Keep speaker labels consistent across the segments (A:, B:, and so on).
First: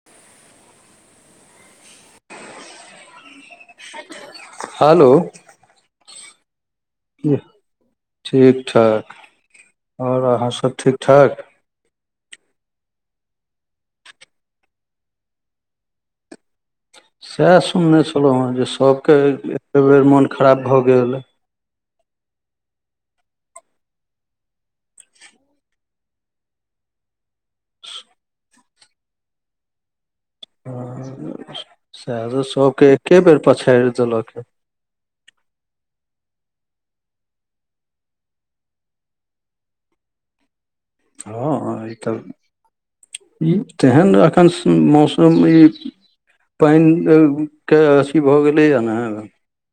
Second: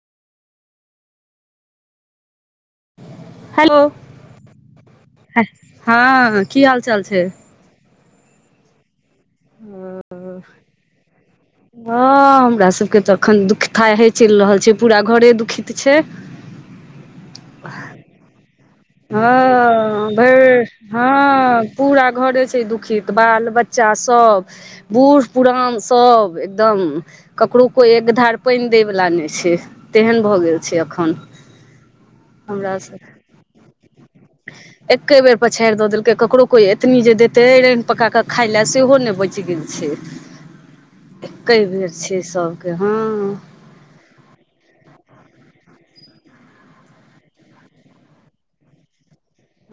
A: [inaudible] Hello, hello?
B: हँ की हाल चाल छै।
A: ठीक ठाक आओर अहाँ सब ठीक ठाक?
B: हँ हमरा सबके तऽ एखन दुखता हे चल रहल छै पूरा घरे दुखित छै
A: से सुनने छलहुँ हेँ जे सब
B: हँ भैर हँ। हँ पूरा घरे छै दुखित बाल बच्चा सब। बूढ़-पुरान सब एकदम ककरो कोई एक धार पैन देै बला नय छै। तेहन भऽ गेल। छै एखन
A: ह [unintelligible]
B: हमरा
A: सबके
B: सब
A: एके बेर पछड़ि देलक ह
B: एके बेर पछाड़ि द देलकै ककरो कोई एतनी जे देते रेन पका क खाय ले सेहो ने बच गेल छै।
A: हँ-हँ
B: एके बेर
A: आई
B: छै
A: केल
B: सबके हँ
A: ई तेहन एखन मौसम इ पाइन के अथी भऽ गेलैये ने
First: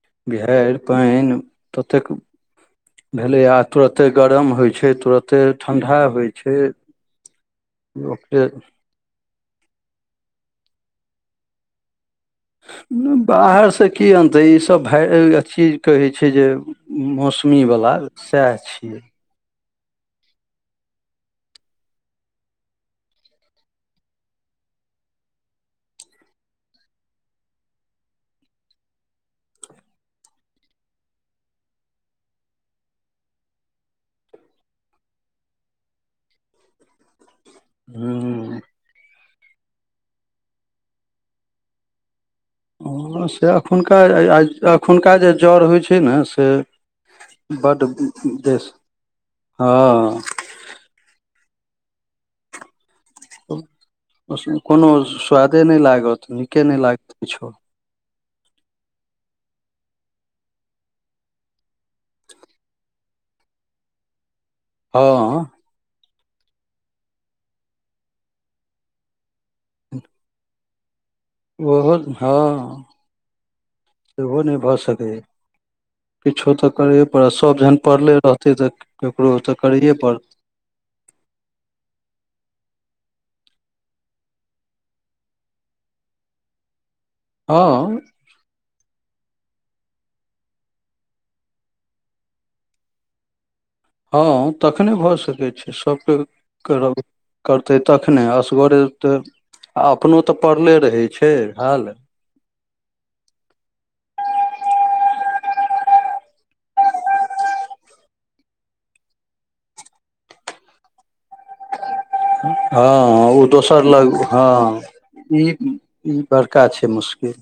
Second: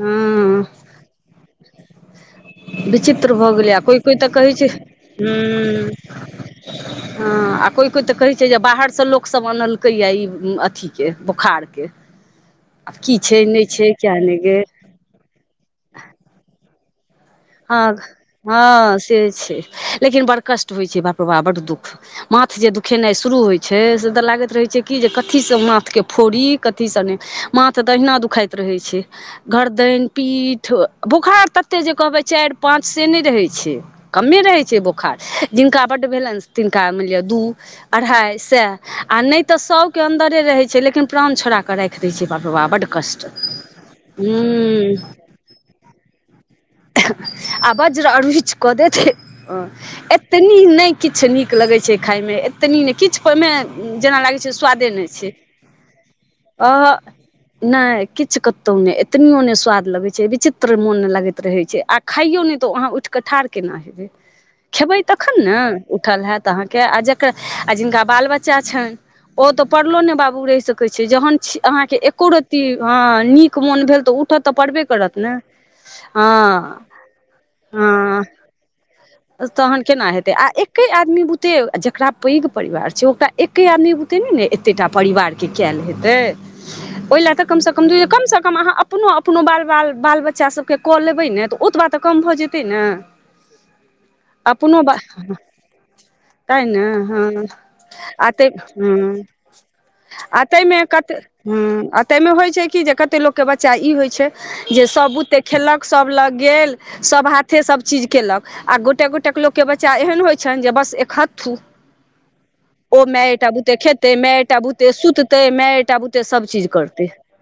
B: हँ
A: बीहर पाइन ततेक
B: विचित्र
A: भेलैए
B: भऽ गेलैये आ कोइ
A: तुरते
B: कोइ तऽ
A: गरम
B: कहैय
A: होइ
B: छैय
A: छै तुरते ठण्डा
B: हूँ
A: होइ छै
B: हँ आ कोइ कोइ तऽ कहै
A: लोकके
B: छैय जे बाहर स लोक सब आनलकै ये ई अथी के बोखार के
A: बाहर स की
B: किया नहि
A: अनतै ई
B: गे
A: सब भैय अथी कहै छैय जे मौस
B: हँ हँ से छैय लेकिन बड़ कष्ट होय छैय बाप रौ बाप बड़ दुःख माथ जे दुखेनाय जे शुरू होइ छैय से तऽ लागत रहैत छैय कि जे कथी स माथ के फोड़ी कथी सँ ने माथ दहिना दुखाइत रहैय छैय गरदनि पीठ बोखार तते जे कहबै चार पाँच से नय रहैय छैय कमे रहै छैय बोखार जिनका बड्ड भेलन तिनका मानि लीयन दू अढ़ाइ
A: हूँ
B: सय आ नय तऽ सभके अन्दरे रहैत छैय लेकिन प्राण छोड़ा के क राखि दैय छैय बाप रे बाप बड कष्ट
A: हँ
B: हूँ
A: जर होय छैय ने से
B: अ
A: बड्ड
B: बज्र अरूचि
A: बेस
B: कऽ देत
A: हँ
B: एते नी नय किछ नीक लगैय छै खााय मे तनी नय किछ पे मे जेना लागै छैय स्वादे
A: कोनो
B: नय छैय
A: स्वादे नहि लागत नीके नहि
B: अह
A: लागत किछो
B: नय किछ कतौ ने एतनियो ने स्वाद लगै छैय विचित्र मोन लागैत रहै छैय आ खाइयो नहि त अहाँ उठि कऽ ठाढ़ केना हेबै। खेबै तखन
A: हँ
B: ने उठल हैत अहाँके आ जकरा आ जकर आ जिनका बाल बच्चा छैन ओ तऽ पड़लो नय बाबू रहि सकै छैय जहन अहाँके एको रत्ती हँ नीक मोन भेल तऽ
A: सेहो
B: उठऽ
A: नहि
B: तऽ
A: भऽ
B: पड़बे
A: सकैए
B: करत ने हँ
A: किछो त करैये पड़त सभ जहन पड़ले
B: हँ
A: रहतैय तऽ ककरो तऽ
B: तहन
A: करैये
B: केना
A: पड़त
B: हेतै आ एके आदमी बुते जेकरा पैघ परिवार छैय ओकरा एके आदमी बुते नहि ने एतेटा परिवार के कयल हेतै ओहि ल तऽ कम सँ कम
A: हँ
B: दूइयो कम सँ कम अहाँ अपनो अपनो बाल-बाल-बाल बच्चा त के कऽ लेबै ने तऽ ओतबा तऽ कम भऽ जेतै ने
A: हँ
B: अपनो
A: तखने
B: बा
A: भऽ सकै छैय सभके
B: तैँ ने
A: करत
B: हँ
A: करतै तख तखने
B: आ ताहि
A: असगरे
B: हँ
A: तऽ आ अपनो तऽ पड़ले रहैय छैय हाल
B: तैय मे होय छैय कि जे कते लोक के बच्चा ई होय छैय जे सब बुते खेललक सब लग गेल सभ हाथे सभ चीज केलक आ गोटे गोटे लोक के बच्चा एहन होय छन्हि जे बस एकहथू
A: हँ
B: ओ माये टा बुते
A: दोसर लग
B: खेतय माये टा
A: हँ
B: बुते
A: ई
B: सुततय माये टा
A: ई
B: बुते सब
A: बड़का
B: चीज
A: छै
B: करतै
A: मुश्किल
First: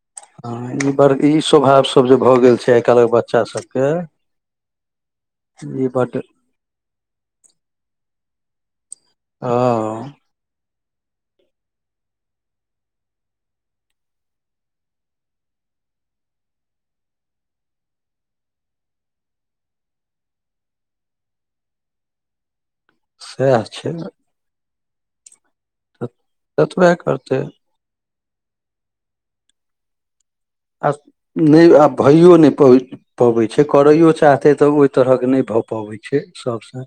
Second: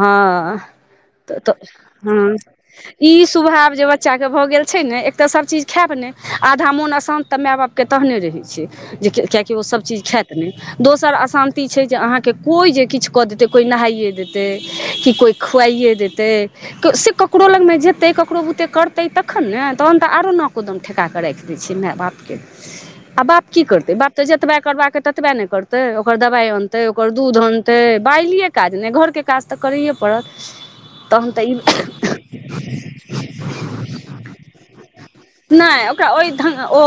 B: हँ
A: हँ ई बड़
B: त
A: ई
B: तऽ
A: स्वभाव सब जे भऽ
B: हूँ
A: गेल छै आइ काल्हि
B: ई
A: बच्चा
B: स्वभाव जे
A: सबके
B: बच्चा के भऽ गेल छैय ने एक तऽ सब चीज
A: ई
B: खायब नहि
A: बड
B: आधा मोन अशान्त तऽ माय बापके तब ने रहैय छैय जे कियेकि ओ सब चीज
A: हँ
B: खायत नहि दोसर अशान्ति छैय जे अहाँके कोय जे किछु कऽ देतै कोइ नहाइये देतै कि खुआइये देतै से क ककरो लग मे जेतै ककरो बुते करतै तखन ने तहन तऽ आरो नाको दम ठेका कऽ राखि दैय छैय माय बाप के
A: [inaudible]
B: आ बाप की
A: सएह छै
B: करतै बाप तऽ जतबे करबाक ततबे ने करतै ओकर दबाइ अनतै
A: ततबे
B: ओकर दूध
A: करतै
B: अन तै बाइलिये काज ने घरके काज तऽ करैये पड़त
A: अस
B: तहन तऽ
A: नहि
B: ई
A: आ भइयो यो नहि पबै छैय करैयो चाहतै तऽ ओहि तरहक नहि भऽ पबै छैम सबसँ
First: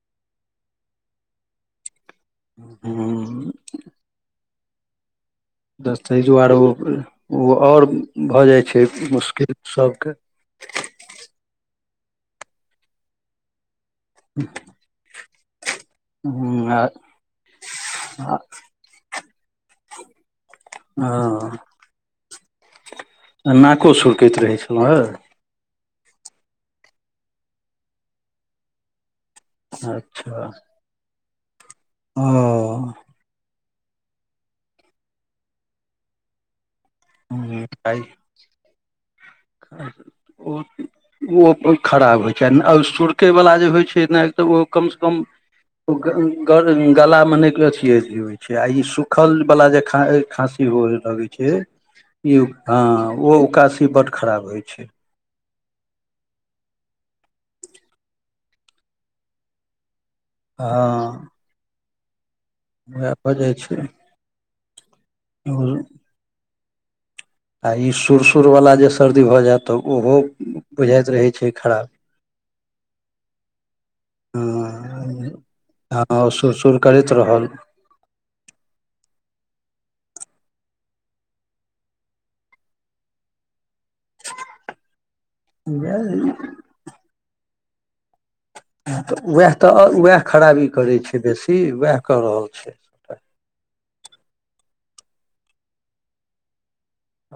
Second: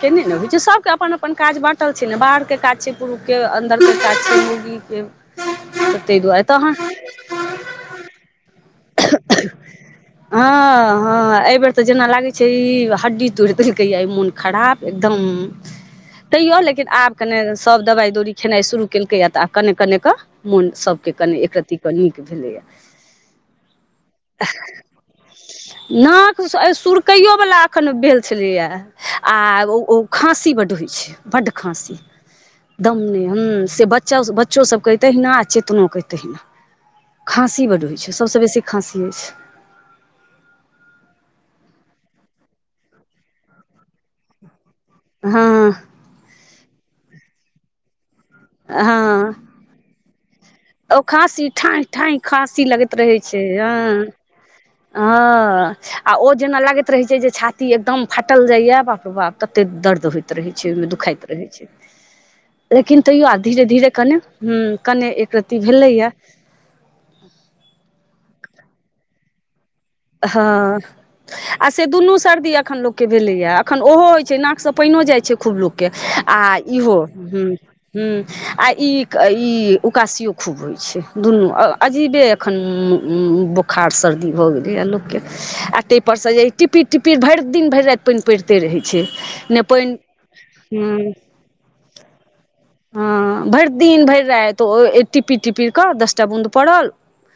B: केने ने होय छैय सबके अपन अपन काज बाँटल छैय ने बाहर के काज छैय पुरुक के
A: हूँ
B: अन्दरके काज छैय मौगी के
A: तऽ तैय दुआरे ओ ओ आओर भऽ जाय छैय मुश्किल सबके
B: हँ हँ अहि बेर ते जेना लागय छैय ई हड्डी तोड़ि देलकैहे मोन खराब एकदम तैयो
A: हूँ आ
B: लेकिन आब कने सब दवाइ दौरी खेनाय शुरू केलकैये तऽ आब कने कने के मोन सभके कने एक
A: हँ
B: रत्ति क नीक भेलैया
A: नाको सुुरकैत रहै छलो ह
B: नाक एह सुरकैयो वला एखन भेल छलैया आ ओ
A: अच्छा
B: खाँसी बड होय छैय बड खाँसी
A: ओ
B: दम नै हु से बच च बच्चो सब के तहिना चेतनो के तहिना
A: हूँ
B: खाँंसी बड होय छै सबसे बेसी खाँसी [unintelligible]
A: [unintelligible] अपन खराब होइ छै आ सुरकैवला होइ छै न तऽ ओ कम से कम
B: हँ
A: [unintelligible] गला मे नै [unintelligible] से आई
B: हँ
A: सुखल बाला जे खाँ खाँसी हो
B: ओ
A: लगै
B: खाँसी
A: छैय
B: ठाँय ठाँय खाँसी
A: ह
B: लगैत
A: ओ उकासी बड खराब होइय छैय
B: हं आ ओ जेना लागैत रहैय छै जे छाती एकदम फाटल जाइया बाप रे बाप तते दर्द होय रहै छै ओय में
A: हँ
B: दुखाइत रहै छै लेकिन
A: उएह
B: तैयो आ
A: भऽ जाइ
B: धीरे धीरे कने हुँ कने एक रत्ती
A: छै
B: भेलैया
A: आ ई सुर सुर वाला जे सर्दी भऽ जैत
B: हँ आ से
A: खराब
B: दुनू सर्दी एखन लोक के भेलै आब खन ओहो होय छै नाक स पाइनो जाइ
A: हँ
B: छै खूब लोक केँ
A: हँ
B: आ
A: सुर-सुर
B: इहो
A: करैत रहल
B: हुँ हुँ आ ई ई उकासियो खूब होइ छै दुनू अजीबे खन [unintelligible] बोखार सर्दी भऽ गेल हो यऽ लोक केँ आ तै पर स यै टिपीर टिपीर भैर दीन भैर राइत पाइन पैड़ते
A: उएह तऽ उएह खराबी करै
B: हूँ
A: छै बेसी उएह कऽ रहल छैय
B: हँ भैर दीन भैर राइत ओ टिपीर टिपिर कऽ दस टा बूंद पड़ल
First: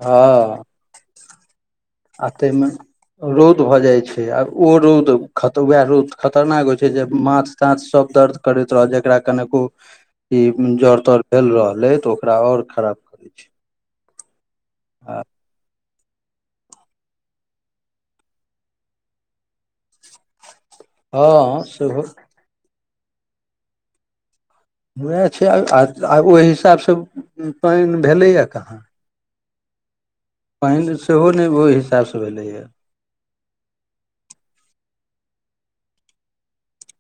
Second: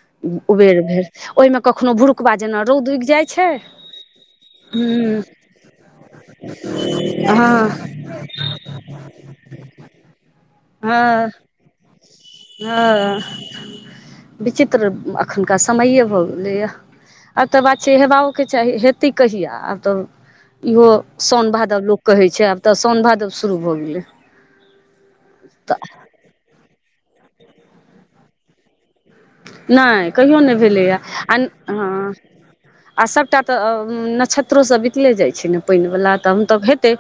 A: हँ
B: उबेर भेल ओइ म कखनो
A: आ
B: भुरुकबा जेना
A: ताहिमे
B: रौद उग जाइ छै
A: रौद भऽ जाइ आ ओ रौद
B: हूँ
A: खत वयाह रौद खतरनाक होइत छै जे माथ ताथ
B: हँ
A: सभ दर्द करैत रहल जेकरा कने उ ई जर तर
B: हँ
A: भेल रहल ऐय तऽ ओकरा और खराब करै छै
B: [unintelligible] विचित्र अखनका समय भऽगेल भैलै यऽ आब तऽ बात छै हेबाउ केँ चाही हेतै कहिया आब तऽ इहो
A: हँ
B: सौन भादव लोक
A: सेहो
B: कहेै छै आब तऽ सौन भादव शुरू भऽ गेलै
A: उएह छै
B: तऽ
A: आ [unintelligible] ओइ हिसाब स पाइन भेलै या काहाँ
B: नै कहियो नै भेलैया
A: सेहो
B: आ हं
A: नहि ओहि हिसाबसँ भेलैए
B: [inaudible] आ सभटा तऽ नक्षेत्रो सब बितले जाय छै न पाइन वला तहन तऽ हेतै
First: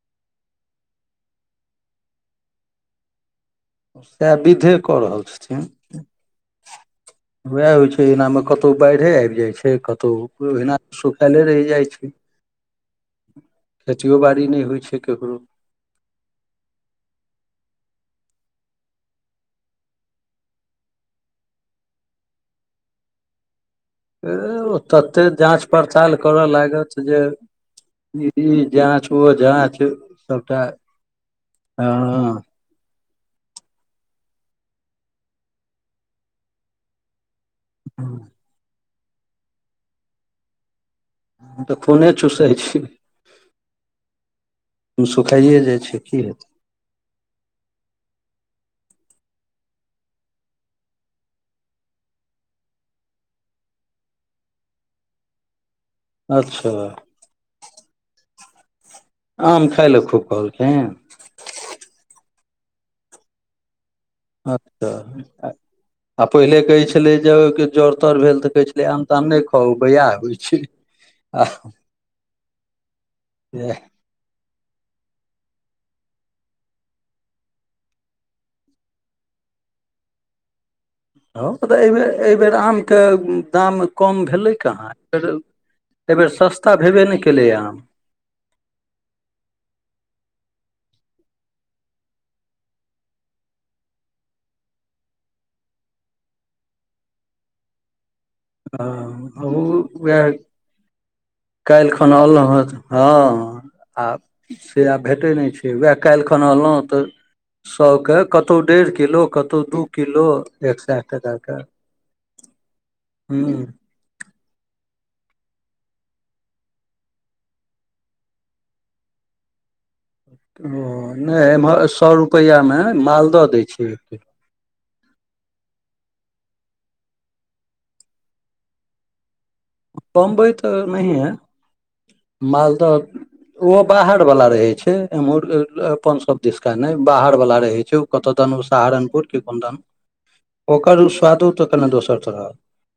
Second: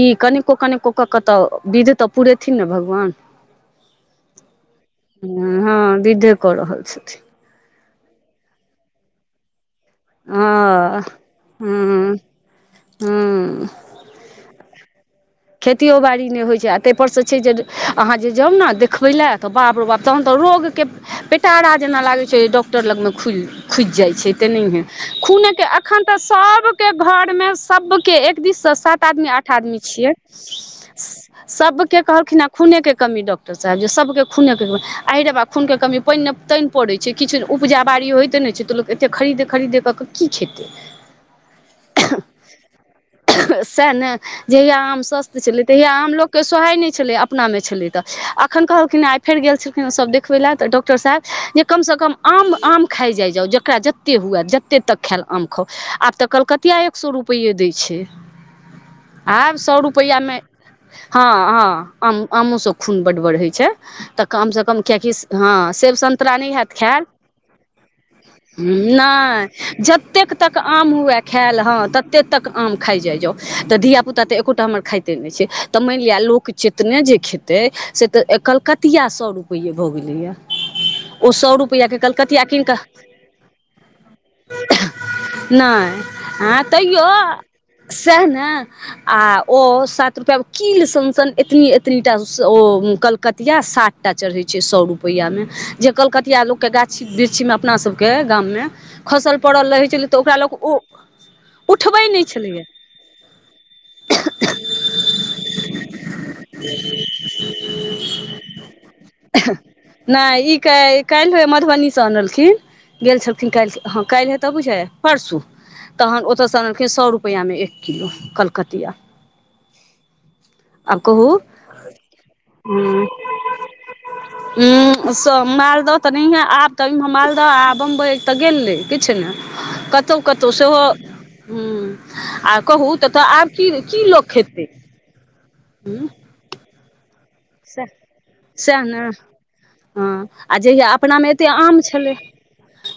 B: ई कनिको कनिको कऽ कऽ तऽ विध तऽ पूरेथिन न भगवान
A: सैह विधे कऽ रहल छथिन
B: हँ विधे कऽ
A: [inaudible]
B: रहल छथिन
A: उहै होइ छै एनामे कतऔ बैढ़े ऐैब जाइ छै कतौ तो ओहिना
B: हँ
A: सुखले रैह जाय छै
B: हँ
A: [inaudible]
B: हँ
A: खेतियो बाड़ी नै होय छैय केकरो
B: खेतीयो बाड़ी नै होय छै आ तैय पर से छै जे अहाँ जे जाउ न देखबै लेए तऽ बाप रे बाप तहन तऽ रोगके पेटारा जेना लागै छै डॉक्टर लग मे खुलि खुइज जाय छै तेनैहीये
A: तते जाँच
B: खूनेक एखन
A: पड़ताल
B: तऽ
A: करय
B: सब केँ
A: लागत जे
B: घर मे सब केँ एक
A: ई
B: दिस सात
A: जाँच
B: आदमी
A: ओ
B: आठ
A: जाँच
B: आदमी छियै [inaudible]
A: सभटा
B: सब केँ कहलखिन
A: हँ
B: य खूने कऽ कमी डॉक्टर साहेब जे सब केँ खूने केँ कमी आय रे बा खून केँ कमी पाइन नै तैन पड़ै छै किछ उपजा बाड़ी होइते नै छै तऽ लोक एतेक खरीदे खरीदे कऽ की खेतै
A: तऽ खूने चुसै छै
B: [unintelligible] सेह न जहियाँ आम ओइ छै
A: सुखाइए
B: लै
A: जाइ
B: तहिया आम
A: की
B: लोक केँ
A: हेतै
B: सोहाय नै छेलै अपना मे छलै तऽ अखन कहलखिन आइ फेर गेल छलखिन सब देखबै लए तऽ डॉक्टर साहेब जे कम सँ कम आम आम खाइ जाइ जाउ जकरा जत्ते हुए जत्ते तक खाएल आम खाउ आब तऽ
A: अच्छा
B: कलकतिया एक सौ रुपैये दै छै [inaudible] आब
A: आम
B: सौ
A: खाय लए
B: रुपैया
A: खूब
B: मे
A: कहलखिन
B: हँ हँ आम आमो सब खूब बड़ बढ़हैय छै तऽ कम सँ कम किएकि
A: अच्छा
B: हँ सेब
A: आ
B: सन्तरा नै
A: पहिले
B: होैत
A: कहै
B: खैल
A: छलै जे जर तर भेल तऽ
B: [inaudible]
A: कहै छलै आम ताम नहि
B: नै
A: खाउ बया
B: जतेक
A: होइ
B: तक
A: छै
B: आम हुए
A: आ
B: खायल हँ तत तते तक आम खा जाइ जाउ तऽ धिया पुता तऽ एकोटा हमर खाइते नै छै तऽ माइनलिअ लोक चतने जे खेतै से तऽ कलकतिआ सौ रुपैये रुपैये भऽ गेलैया
A: [inaudible] हँ पर एहि बे एहिबेर आम कऽ दाम कम भेलै कहाँ बेेर
B: नै हँ तैयो
A: आम
B: सेह न आ। ओ सात रुपआ म कील सन सन एतनी एतनीटा ओ कलकतिया सात टा चढ़ै छै सौ रुपैआ मे जे कलकतिया लोक केँ गाछी वृक्षी में अपना सभ केँ गाम में खसल
A: हँ
B: पड़ल
A: ओ
B: रहै छलै तऽ
A: उएह
B: ओकरा लोक [inaudible] ओ उठबै नै छलैया।
A: हऽ आब से आब भेटै नै छै उहे काइल खन आनलौ तऽ सै केँ कतौ डेढ़ किलो कतौ दू किलो एक सै केँ दैय कऽ
B: स अनलखिन गेल छलखिन काइल हँ काइले हे तऽ बुझ परसू तहन ओत स अनलखिन सौ रुपैआ में एक किलो कलकतिया।
A: ओ
B: आब कहू
A: नै एम्हर सौ रुपैया में मालदह दै छिय एक किलो
B: हु सौ मालदह तऽ नै है आब तऽ मालदह आ बम्बई तऽ गेल रहे किछ नै
A: किलो
B: कतौ कतौ
A: बम्बइ तऽ
B: सेहो
A: नहिये
B: हु [inaudible] आ कहू
A: मालदह
B: तऽ आब की।
A: ओहो
B: की
A: बाहर
B: लोक
A: वाला
B: खेतै
A: रहै छै।
B: उंम्म
A: [unintelligible] दिशका नै बाहर वला रहै
B: सएह
A: छै ओ कतदन
B: सएह ने
A: सहारनपुर कोन दन
B: हँ आ जहिया
A: ओकर
B: अपनामे
A: स्वादो
B: एते
A: तऽ
B: आम
A: कने दोसर
B: छलै।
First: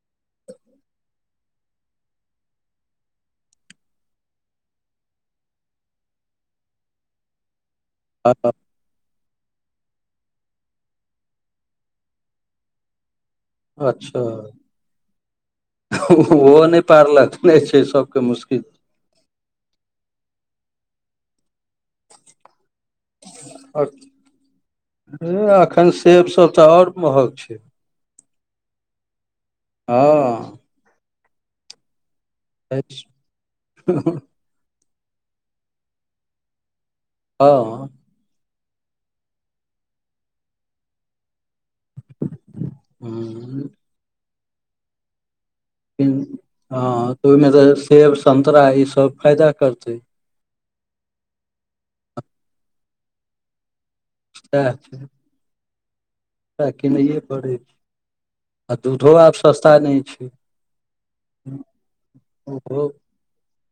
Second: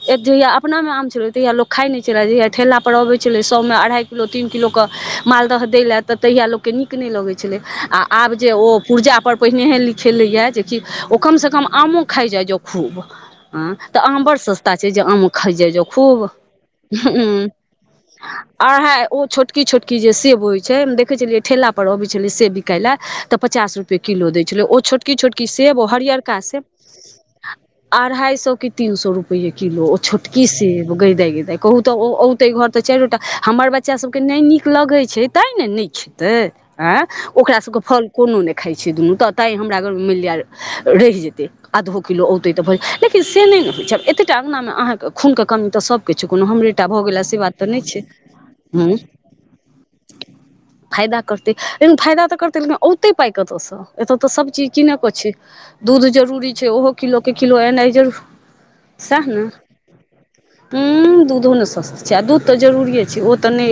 B: जहिया अपना में आम छलै तहिया लोक खाइ नै छलै जहिया ठेला पर अबै छलै सौ में अढ़ाई किलो तीन किलो कऽ मालदह दै लए तऽ तहिया लोककेँ नीक नै लगै छलै आ। आब जे
A: तरहक
B: ओ पुर्जा पर। पहिनेहन लिखेलैए जेकि ओ कमसँ कम आमो खाइ जाए जे खूब हँ तऽ
A: अच्छा
B: आम बड़ सस्ता छै जे आम ख जा जो खूब
A: ओहो नहि पारलक नहि छै सबके
B: [unintelligible]
A: मुश्किल
B: अरहाई ओ छोटकी छोटकी जे सेब होइत छै हम देखै छलियै ठेला पर अबै छलियै सेब बिकाइ लए तऽ पचास रुपे। किलो दै छलै ओ छोटकी छोटकी सेब
A: एखन
B: हरियरका
A: सब
B: सेब
A: तऽ आओर महग छै
B: अढ़ाई सौ की तीन सौ रुपैये किलो ओ छोटकी
A: हँ
B: सेब गइ दाइ गइ दाइ कहू तऽ तै घर तऽ चाइरोटा हमर बच्चा सभ केँ नै नीक लगै छै तै ने नै खेतै अय ओकरा सब कऽ
A: हँ
B: फल कोनो ने खाई छै है दुनू तऽ तैँ हमरा घर मिल जै रहय जेतै आधो किलो औतै तऽ भजैत लेकिन से नै होइ छै एतेटा अँगना अहाँ कऽ।। खुन कऽ कमी सब कऽ छै कोनो हमरेटा भऽ
A: हँ
B: गेल से
A: ओहिमे
B: बात तऽ नै छै।
A: सेब संतरा ई सब फायदा करतै
B: [unintelligible] फायदा करत लेकिन फायदा तऽ करत लेकिन अऔते पाय कऽ तऽ स। एतय तऽ सभचीज किनैके छै। दूध जरूरी छै
A: सएह
B: ओहो
A: किनैये
B: किलो कऽ
A: पड़ै
B: किलो
A: छै
B: एनाइ जरू
A: आ
B: [inaudible]
A: दूधो
B: सएह
A: आब
B: न
A: सस्ता नहि छै
B: हु दूधो नै सस्त छै आ दूध तऽ
A: ओहो
B: जरूरिछै ओ तऽ नै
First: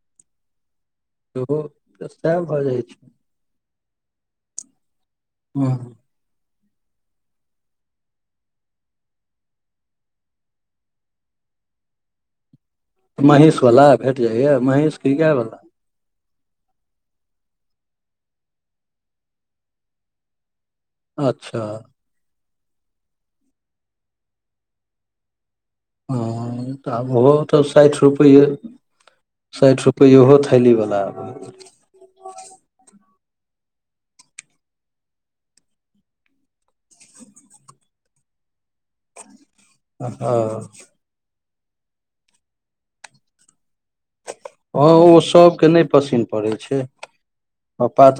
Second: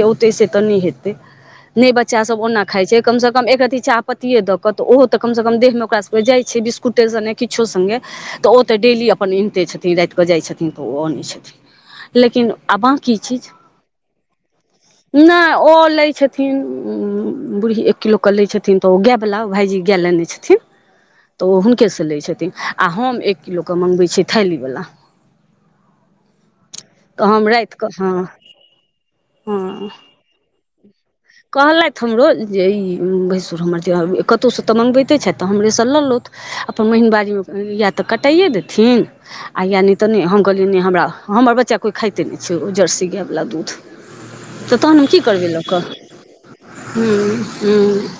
B: तऽ नै हेतै
A: ओहो
B: नै
A: तऽ
B: बच्चा सब
A: सएह
B: ओना
A: भऽ जाइ
B: खाइ छै कम से कम एक रती चायपत्ती दऽ कऽ तऽ ओहो तऽ कम स कम देह में
A: हँ
B: ओकरा सब क जाइ छै बिस्कुटे सनै किछो संगे तऽ ओ तऽ डेली अपन अनिते छथिन रात कऽ जा। इत छथिन तऽ। ओ अनैत छथिन लेकिन आ बकी चीज
A: महीषवला भेट जाइए महीष कि
B: [inaudible] नै
A: गायवला
B: ओ लै छै। छथिन बूढ़ी एक किलो केँ लै छथिन तऽ ओ गाए वला भायजी गाए लेने छथिन तऽ ओ
A: अच्छा
B: हुनके स लै छथिन आ हम एक किलो कऽ मंगबै छियै थैलीवला
A: [unintelligible] तऽब ओहो तऽ
B: राति कऽ
A: साइठ
B: हँ
A: रुपैए साइठ
B: हँ
A: रुपैये थैलीवाला बला।
B: कहलथि हमरो जे ई भैंसुर हमर तिौहार कतहुसँ तऽ मँगबैते छथि तऽ हमरेसँ लऽ लौथ अपन महीन बाजैमे यए तऽ कटाइए देथिन। आ या नहि तऽ
A: हँ
B: नहि हम
A: हँ
B: कहलियैनि नहि हमरा हमर। बच्चा कोइ खाइते नहि छै ओ जर्सी गाएवला दूध तऽ तहन की करबै
A: सब
B: लऽ
A: के
B: कऽ
A: नहि पसीन पड़े छै
B: हूँ हूँ
A: पात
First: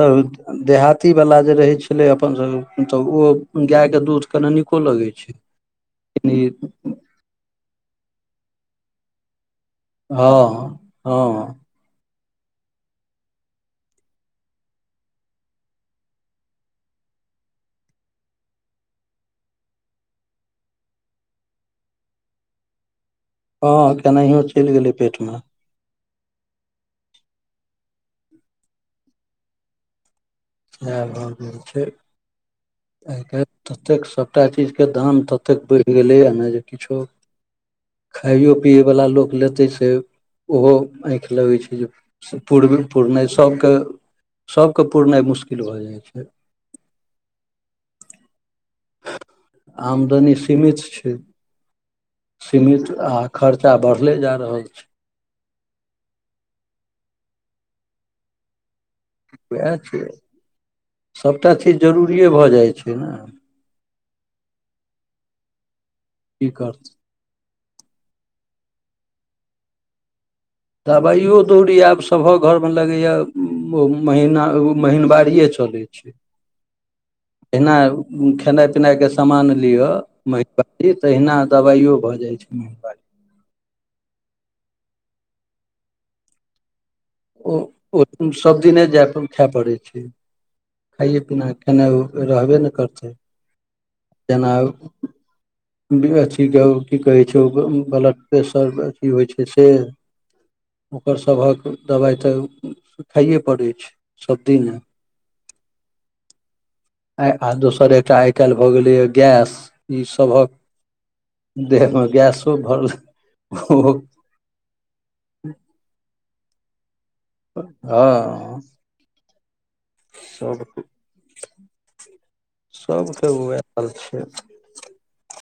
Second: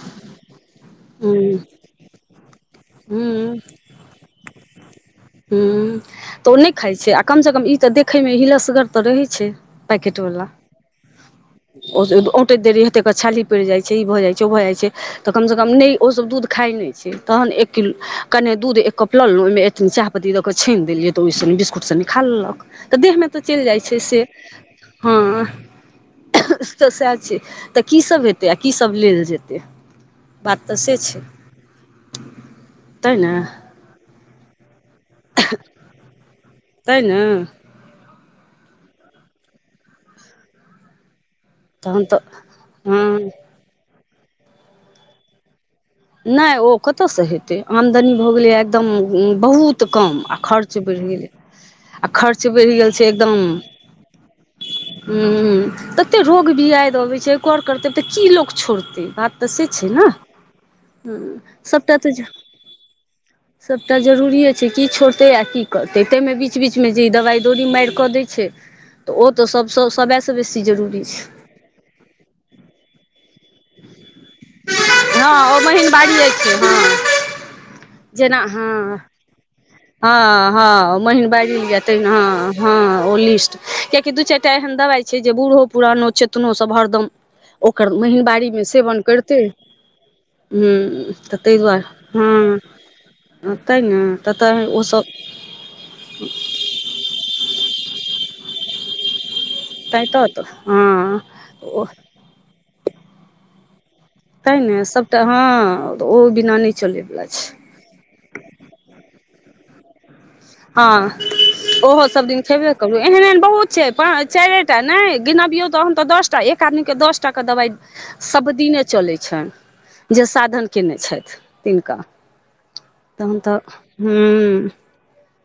A: देहाती वाला
B: हूँ
A: जे रहे छै छलै अपन तऽ ओ
B: हूँ
A: गायके दूध कनि नीको लगै छै
B: हू तऽ ओ नहि खाइ छै आ कमसँ कम ई तऽ देखैमे हिलसगर तऽ रहै छै पैकैटबला
A: हँ हँ
B: ओ औंैत देरी हेते छाली पड़ि जाइत छै ई भऽ जाइत छै ओ भऽ जाइ छै तऽ कमसँ कम नहि ओसभ दूध खाइत नहि छै तहन एक किलो कने दूध एक कप लेलऽ लेलहुँ ओहिमे एथिन चाह पी द कऽ छानन देलिय तऽ ओहि बिस्कुट सब निकालक तऽ देहमे तऽ चलि जाइ
A: हँ
B: छै से
A: केनाहियो चलि गेलै पेट मे
B: हँ तऽ सएह छै तऽ कीसभ हेतै आ कीसभ लेल जेतै बात तऽ से
A: इएह
B: छै
A: भऽ गेल छै
B: तैँ
A: आय
B: ने
A: काल्हि ततेक सभटा चीजके दाम ततेक बढ़ि गेलैए नहि जे किछो
B: तैँ ने
A: खााययो पिये वाला लोक लेते से ओहो आँखि लगे
B: तहन तऽ
A: छै पुरब
B: हँ
A: पुरनाइ सबके सबके पुरनाइ मुश्किल भऽ जाइ छै
B: नहि ओ कतऽसँ हेतै आमदनी भऽ गेलै एकदम बहुत कम
A: आमदनी
B: आ खर्च
A: सीमित
B: बढ़ि
A: छै
B: गेलै आ खर्च बढ़ि
A: सीमित
B: गेल छै
A: आ
B: एकदम
A: खर्चा बढ़ले जा रहल छै
B: हू तते रोग बियाद अबै छै कर करतै तऽ की लोक छोड़तै बात तऽ से छै नऽ
A: सभटा चीज जरूरिए भऽ जाइत छै नऽ
B: सभटा जरूरिे छै की छोड़तै आ की करतै ताहिमे
A: की
B: बीच बीचमे
A: करतै
B: जे ई दवाइ [unintelligible] छै ओ तऽ [unintelligible] सबसँ बेसी जरूरी छै
A: दबाइयो दौरी आब सभक घरमे लगैए ओ महिना महिन बारिए छौ
B: महिनबारिै छै हँ
A: एहिना
B: जेना
A: खेनाइ
B: हँ
A: पिनाइ के सामान लिअ
B: हँ
A: महंगाई
B: हँ महिन
A: तहिना
B: बाजल
A: दबाइयो
B: तहिना
A: भऽ जाइ छै
B: हँ
A: महंगाई
B: ओ लिस्ट कियकि दू चारि टा एहन दवाइ छै जे बूढ़ो पुरानो चेतनो सब हरदम
A: ओ
B: ओकर महीन बाड़ीमे सेवन करितै
A: ै छी
B: हू तऽ ताहि दुआरे हँ
A: रहबे ने करतै
B: तयन ओतै ने ततऽ ओसभ
A: [unintelligible] ठिक हो की कहै छै ओ ब्लड प्रेशर की होइ छै से
B: तैँ तऽ
A: ओकर
B: हँ
A: सभक
B: ओ
A: दबाइ तऽ खाईये पड़ैत छै सब दिने
B: तेने सबटा हँ ओ बिनाान
A: आ आ दोसर एकटा आइ काल्हि भऽ गेलैए गैस ईसभक
B: हँ ओहो सभ दिन खेबे करू एहन एहन बहुत छै
A: भरल
B: चार नहि गिनबियौ तहन तऽ दसटा एक आदमी के दस के दबाइ सब
A: हँ
B: दिने चलैत अछि जे
A: सब
B: साधन केने छथि तिनका
A: सबके
B: तहन तऽ
A: उएह हाल
B: हू
A: छै